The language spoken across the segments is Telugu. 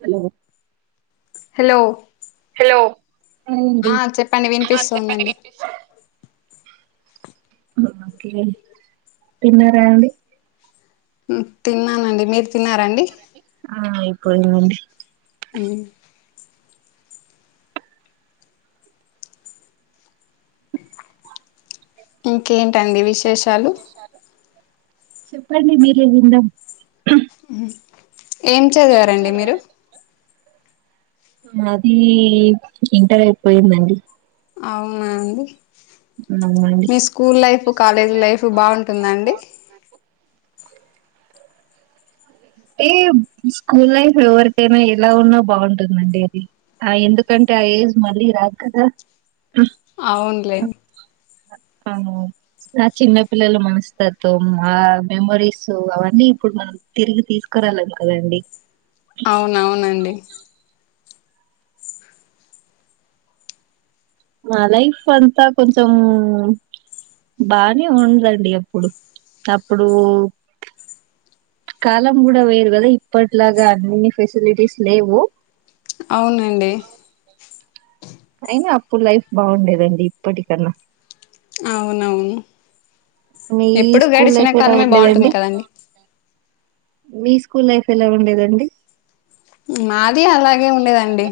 హలో హలో హలో ఆ చెప్పండి వినిపిస్తుందండి హ్మ్ ఓకే తిన్నారా అండి మ్మ్ తిన్నానండి మీర్ తిన్నారండి ఆ ఐకోయిందండి హ్మ్ [unintelligible] ఇంకేంటండి విశేషాలు చెప్పండి మీరే విందాం హ్మ్ ఏం చదివారండి మీరు నాది ఇంటర్ అయిపోయిందండి అవునా అండి అవునండి మీ స్కూల్ లైఫు కాలేజీ లైఫు బాగుంటుందా అండి ఏ స్కూల్ లైఫ్ ఎవరికైనా ఎలా ఉన్నా బాగుంటుందండి అది ఆ ఎందుకంటే ఆ ఏజ్ మళ్ళీ రాదు కదా అవ్న్లే అవును నా చిన్న పిల్లలు మనస్తత్వం ఆ మెమరీస్ అవన్నీ ఇప్పుడు మనం తిరిగి తీసుకురాలేం కదండి అవునవునండి మా లైఫ్ అంతా కొంచెం బానే ఉదండి అప్పుడు అప్పుడు కాలం కూడా వేరు కదా ఇప్పట్లాగా అన్ని ఫెసిలిటీస్ లేవు అవునండి అయినా అప్పుడు లైఫ్ బాగుండేదండి ఇప్పటికన్నా అవునవును మీ ఎప్పుడు స్కూల్ గడిచిన లైఫ్ ఎలా కాలమే బాగుంటుంది ఉండేదండి కదండి మీ స్కూల్ లైఫ్ ఎలా ఉండేదండి మాది అలాగే ఉండేదండి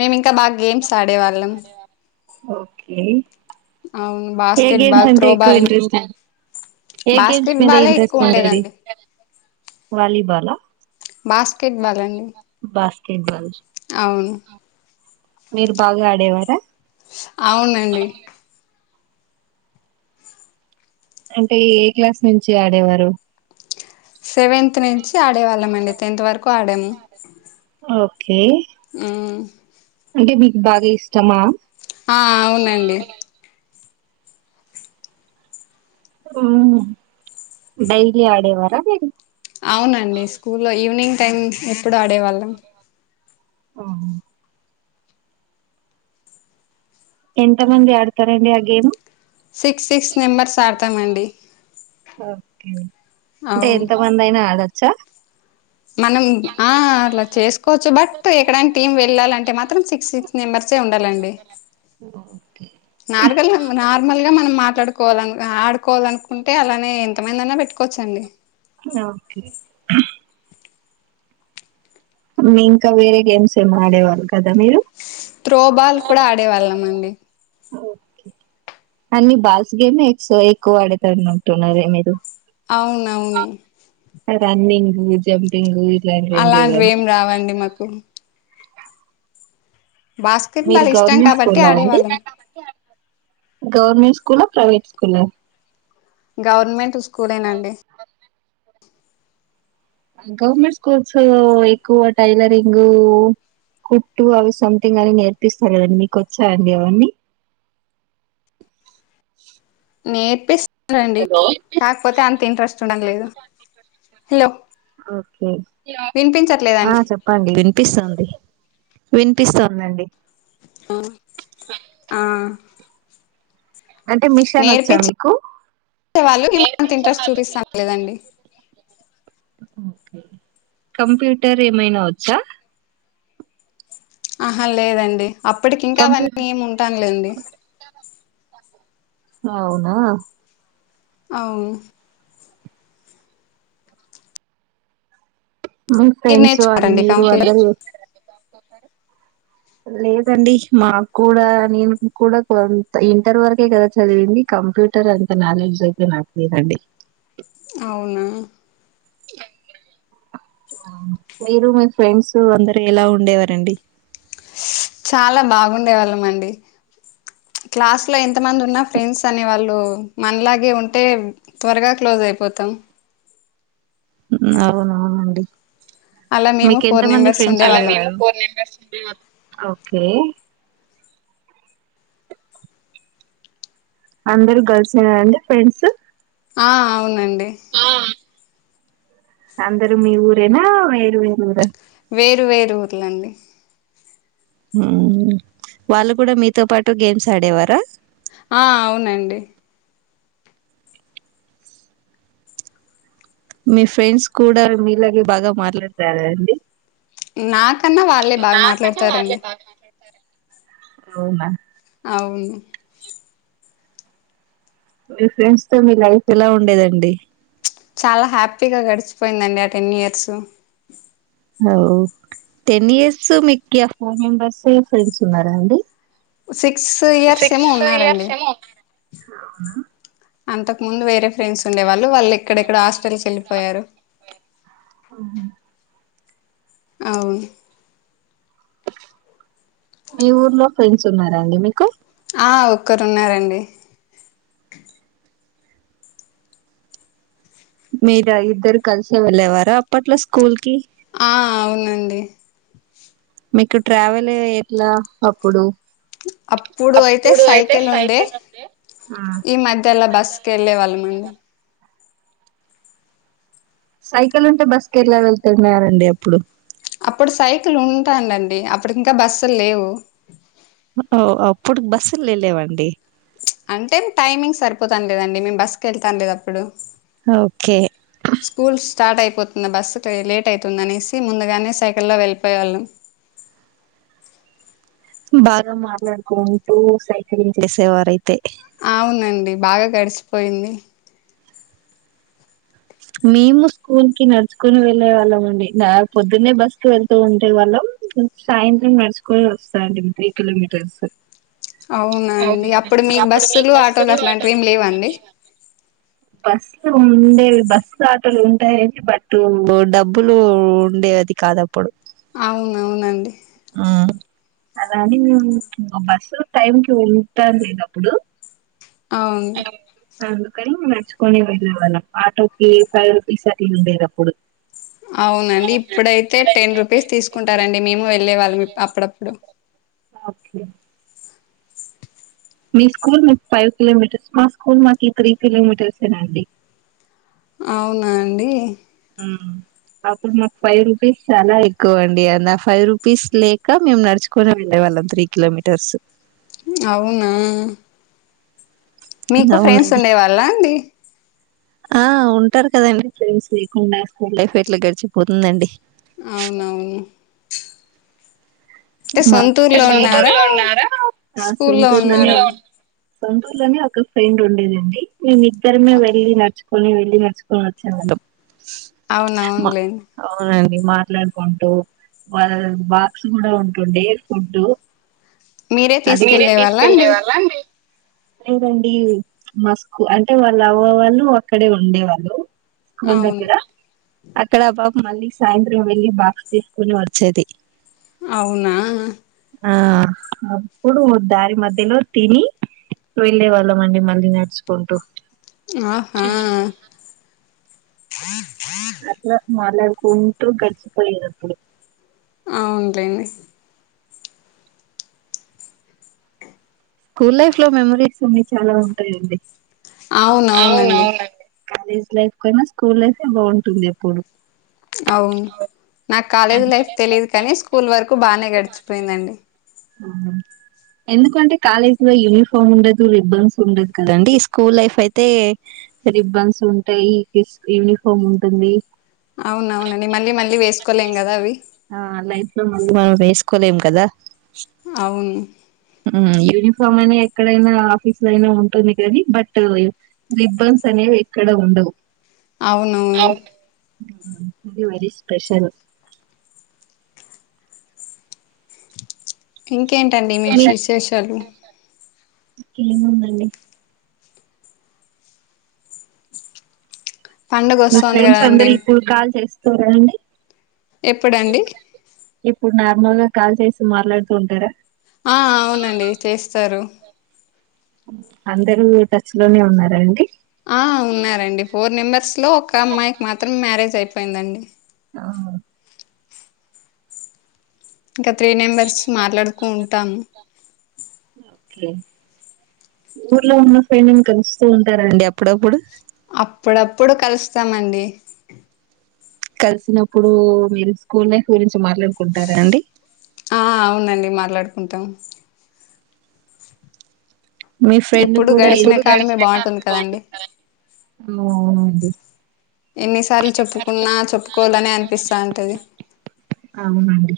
మేము ఇంకా బాగా గేమ్స్ ఆడేవాళ్ళం ఓకే అవును ఏ బాస్కెట్ గేమ్స్ బాల్ అంటే ఎక్కువ త్రోబాల్ ఇంట్రెస్ట్ ఏ గేమ్స్ బాస్కెట్ మీద బాలే ఇంట్రెస్ట్ ఎక్కువ ఉండేది ఉండేదండి వాలీబాల బాస్కెట్బాల్ అండి బాస్కెట్బల్ అవును మీరు బాగా ఆడేవారా అవునండి అంటే ఏ క్లాస్ నుంచి ఆడేవారు సెవెంతు నుంచి ఆడేవాళ్ళం అండి టెన్త్ వరకు ఆడాము ఓకే మ్మ్ అంటే మీకు బాగా ఇష్టమా ఆ అవునండి మ్మ్ డైలీ ఆడేవార అవునండి స్కూల్ లో ఈవినింగ్ టైం ఎప్పుడు ఆడేవాళ్ళం ఆఓ ఎంత మంది ఆడతారండి ఆ గేమ్ సిక్స్ సిక్స్ మెంబర్స్ ఆడతామండి ఓకే అంటే అవును ఎంత మంది అయినా ఆడ చ మనం ఆ అలా చేసుకోవచ్చు బట్ ఎక్కడైనా టీం వెళ్ళాలంటే మాత్రం సిక్స్ సిక్స్ మెంబర్సే ఉండాలండి ఓకే నార్గల్ నార్మల్ గా మనం మాట్లాడుకోవాల ఆడుకోవాలనుకుంటే అలా కానీ ఎంతమందైన పెట్టుకోవచ్చండి ఓకే మ్మ్ ఇంకా వేరే గేమ్స్ ఏం ఆడేవాళ్లు త్రోబాల్ కూడా ఆడేవాళ్ళం అండి అన్నీ బాల్స్ గేమె ఎచ్ ఎక్కువ ఆడేతన్నట్టు ఉన్నారే మీరు అవునవును రన్నింగు జంపింగు అలాంటివి ఏం రావండి మాకు బాస్కెట్ మీరు బాల్ ఇష్టం గవర్నమెంట్ కాబట్టి స్కూలా అండి ఆడేవాళ్ళం గవర్నమెంట్ స్కూల్ ఆ ప్రైవేట్ స్కూల్ ఆ గవర్నమెంటు స్కూలేనండి గవర్నమెంట్ స్కూల్స్ ఎక్కువ టైలరింగు కుట్టు అవి సమ్థింగ్ అని నేర్పిస్తారు కదండి మీకు వచ్చా అండి అవన్నీ నేర్పిస్ హలో ఉండడం లేదు హలో ఓకే ఆ వినిపించట్లేదండి చెప్పండి వినిపిస్తోంది. వినిపిస్తోందండి. ఆ ఆ అంటే మిషన్ వచ్చా మీకు నేర్పిచ్చే వాళ్ళు మేము అంత ఇంట్రెస్ట్ చూపిస్తాండ్లేదండి కంప్యూటర్ ఏమైనా వచ్చా ఆహా లేదండి. అప్పటికి ఇంకా కంప్యూట్ అవన్నీ ఏమి ఉంటానులేండి అవునా అవును మీ మీరు ఫ్రెండ్స్ అ నేర్చుకున్నారండి మీరు కంప్యూటర్ అందరు లేదండి మాకు కూడా నేను కూడా కొంత ఇంటర్ వరకే కదా చదివింది కంప్యూటర్ అంత నాలెడ్జ్ అయితే నాకు లేదండి. అవునా మీరు మీ ఫ్రెండ్స్ అందరు ఎలా ఉండేవారండి చాలా బాగుండేవాళ్ళం అండి క్లాస్లో ఎంతమంది ఉన్న ఫ్రెండ్స్ అనే వాళ్ళు మనలాగే ఉంటే త్వరగా క్లోజ్ అయిపోతాం. హ్మ్ అవునవును అండి. అలా మేము మీకు ఎంత ఫోర్ మంది మెంబెర్స్ ఫ్రెండ్స్ ఉండేవాళ్ళం ఉండేవారు కే అందరు గర్ల్స్ ఏ నా అండి ఫ్రెండ్సు ఆ అవున ఆ అందరు మీ ఊరేనా వేరు వేరు ఊరా వేరు వేరు ఊర్లండి. హ్మ్ వాళ్ళు కూడా మీతో పాటు గేమ్స్ ఆడేవారా ఆ అవునండి మీ ఫ్రెండ్స్ కూడా మీలాగే బాగా మాట్లాడతారా అండి. నాకన్నా వాళ్ళే బాగా మాట్లాడతారండి. అవునా అవును మీ ఫ్రెండ్స్ తో మీ లైఫ్ ఎలా ఉండేదండి చాలా హ్యాపీగా గడిచిపోయిందండి ఆ టెన్ ఇయర్సు ఓ టెన్ ఇయర్సు మీకు ఆ ఫోర్ మెంబర్సె ఫ్రెండ్స్ ఉన్నారా అండి సిక్స్ ఇయర్స్ ఏమో ఉన్నారండి. అవునా అంతకు ముందు వేరే ఫ్రెండ్స్ ఉండే వాళ్ళు వాళ్ళు ఎక్కడెక్కడ హాస్టల్కి వెళ్ళిపోయారు. ఆహా. అవును మీ ఊర్లో ఫ్రెండ్స్ ఉన్నారా అండి మీకు ఆ ఒక్కరున్నారండి మీరు ఇద్దరు కలిసే వెళ్ళేవార అప్పట్లో స్కూల్ కి ఆ అవునండి మీకు ట్రావెల్ ఎట్లా అప్పుడు అప్పుడు అయితే సైకిల్ ఉండే ఆ. ఈ మధ్యలా బస్కి వెళ్ళే వాళ్ళం అండి సైకిల్ ఉంటే బస్ కి ఎలా వెళ్తున్నరాండి అప్పుడు అప్పుడు సైకిల్ ఉంటాండండి అప్పుడు ఇంకా బస్సులు లేవు లేవండి అంటే టైమింగ్ సరిపోతాను లేదండి మేము బస్సు కి వెళ్తాను లేదు అప్పుడు ఓకే స్కూల్ స్టార్ట్ అయిపోతుంది బస్సు లేట్ అవుతుందినేసి ముందుగానే సైకిల్లో వెళ్ళిపోయవాళ్ళము బాగా మాట్లాడుకుంటూ సైక్లింగ్ చేసేవారే అవునండి బాగా గడిసి పోయింది మేము స్కూల్ కి నడుచుకొని వెళ్ళే వాళ్ళం అండి నా పొద్దున్నే బస్ కి వెళ్తూ ఉంటే వాళ్ళం సాయంత్రం నడుచుకొని వస్తాండి త్రీ కిలోమీటర్స్ అవునండి అప్పుడు మీకు బస్సులు ఆటోలు అట్లాంటివిమి లేవండి బస్సు ఉండే బస్సు ఆటోలు ఉంటాయండి బట్ డబ్బులు ఉండే అది కాదు అప్పుడు అవునవునండి అలాని మేం బస్సు టైం కి వెళ్తా లేనప్పుడు ఆ ఉంది. అందుకని నడుచుకొని వెళ్ళేవాళ్ళం. ఆటో ఏ ఫైవ్ రూపీస్ అట్లా ఉండేది. అప్పుడు అవునండి. ఇప్పుడైతే టెన్ రూపీస్ తీసుకుంటారండి. మేము వెళ్ళే వాళ్ళం అప్పుడప్పుడు. మ్ మీ స్కూల్ మీకు ఫైవ్ కిలోమీటర్స్. మా స్కూల్ మాకి త్రీ కిలోమీటర్సెనండి. అవునా అండి. అప్పుడు మాకు ఫైవ్ రూపీస్ చాలా ఎక్కువ అండి. అ ఆ ఫైవ్ రూపీస్ లేక మేము నడుచుకొని వెళ్ళే వాళ్ళం త్రి కిలోమీటర్స్. అవునా. మీకు ఫ్రెండ్స్ అవునండి ఉండే వాళ్ళ అండి ఆ ఉంటారు కదండి ఫ్రెండ్స్ లేకుండా లైఫ్ ఎట్లా గడిచిపోతుందండి అవునవును అంటే మా సొంతూరులో సొంతూరు ఉన్నారా లో ఉన్నారా స్కూల్లో సొంతూరు ఉన్నారా లో సొంతూరులోనే ఒక ఫ్రెండ్ ఉండేదండి మేమిద్దరమే వెళ్ళినడు కొని వెళ్ళి నేర్చుకొని వచ్చాను అవునవునులేండి అవునండి మాట్లాడుకుంటూ వాళ్ళది బాక్స్ కూడా ఉ ఉండేది ఫుడ్ మీరే తీసుకెళ్ళే వాళ్ళ అండి లేదండీ మస్కు అంటే వాళ్ళ అవ్వ వాళ్ళు అక్కడే ఉండేవాళ్ళూ. అవును అక్కడా పబ్ మళ్ళీ సాయంత్రం వెళ్ళి బాక్స్ తీసుకొని వచ్చేది. అవునా ఆ అప్పుడు దారి మధ్యలో తినీ, వెళ్ళే వాళ్ళం అండి మళ్ళీ నడుచుకుంటూ. ఆహా [inaudible] అట్లా మాట్లాడుకుంటూ గడిచిపోయేదప్పుడు. అవున్లేండి. స్కూల్ లైఫ్ లో మెమరీస్ అన్ని చాలా ఉంటయి లెండి. అవునవునండి. కాలేజ్ లైఫ్ కన్నా స్కూల్ లైఫే బాగుంటుంది ఎప్పుడూ. అవు నాక్ కాలేజ్ లైఫ్ తెలీదు కానీ, స్కూల్ వరకు బాగనే గడిచిపోయిందండి. ఎందుకంటే కాలేజ్ లో యూనిఫామ్ ఉండదు, రిబ్బన్స్ ఉండదు కదండి. స్కూల్ లైఫ్ అయితే రిబ్బన్స్ ఉంటయీ, యూనిఫామ్ ఉంటుంది. అవున్ అవునండి మళ్ళీ మళ్ళీ వేస్ ఆ లైఫ్ లో మళ్ళీ మనం వేసుకో లేం కదా. అవును ఊ యూనిఫ్ ఫామ్ అనేద్ ఎక్కడైనా ఆఫీస్ లో అయినా ఉంటుంది కానీ, బట్టు రిబ్బన్స్ అనేవి ఎక్కడ ఉండవు. అవునువును. అది మరి స్పెషల్. ఇంక్ కేంటండి మీ విశేష్ విశేషాలు. కేముందండి. పండుగ మీ వస్తోంది ఫ్రెండ్స్ కదండి అందరు ఇప్పుడు కాల్ చేస్ [unintelligible] అండి. ఎప్పుడండి. ఇప్పుడు నార్మల్ గా కాల్ చేసి మాట్లాడుతూ ఉంటారా. ఆ అవునండి చేస్తారు. అందరూ టచ్ లోనే ఉన్నారండి. ఆ ఉన్నారండి ఫోర్ మెంబెర్స్ లో ఒక్క అమ్మాయికి మాత్రం మ్యారేజ్ అయి పోయిందండి. ఆ ఇంకా త్రీ నెంబర్స్ మాట్లాడుకూ ఉంటాం. ఊర్లో ఉన్నప్పు మేం కలుస్తూ ఉంటారండి అప్పుడప్పుడు అప్పుడప్పుడు కలుస్తామండి కలిసినప్పుడు మీరు స్కూల్ మాట్లాడుకుంటారా అండి ఉంటాం మీ ఫ్రెండ్ ఎప్పుడు కూడా గడిచిన ఎప్పుడుాగు కాలమే బాగుంటుంది కదండి అవునండి ఎన్నిసార్లు చెప్పుకున్నా చెప్పుకోవాలనే అనిపిస్తా ఉంటది అవునండి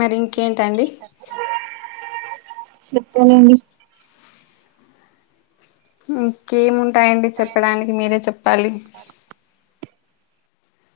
మరి ఇంకేంటండి చెప్పానండి [unintelligible] ఉంటాయండి చెప్పడానికి మీరే చెప్పాలి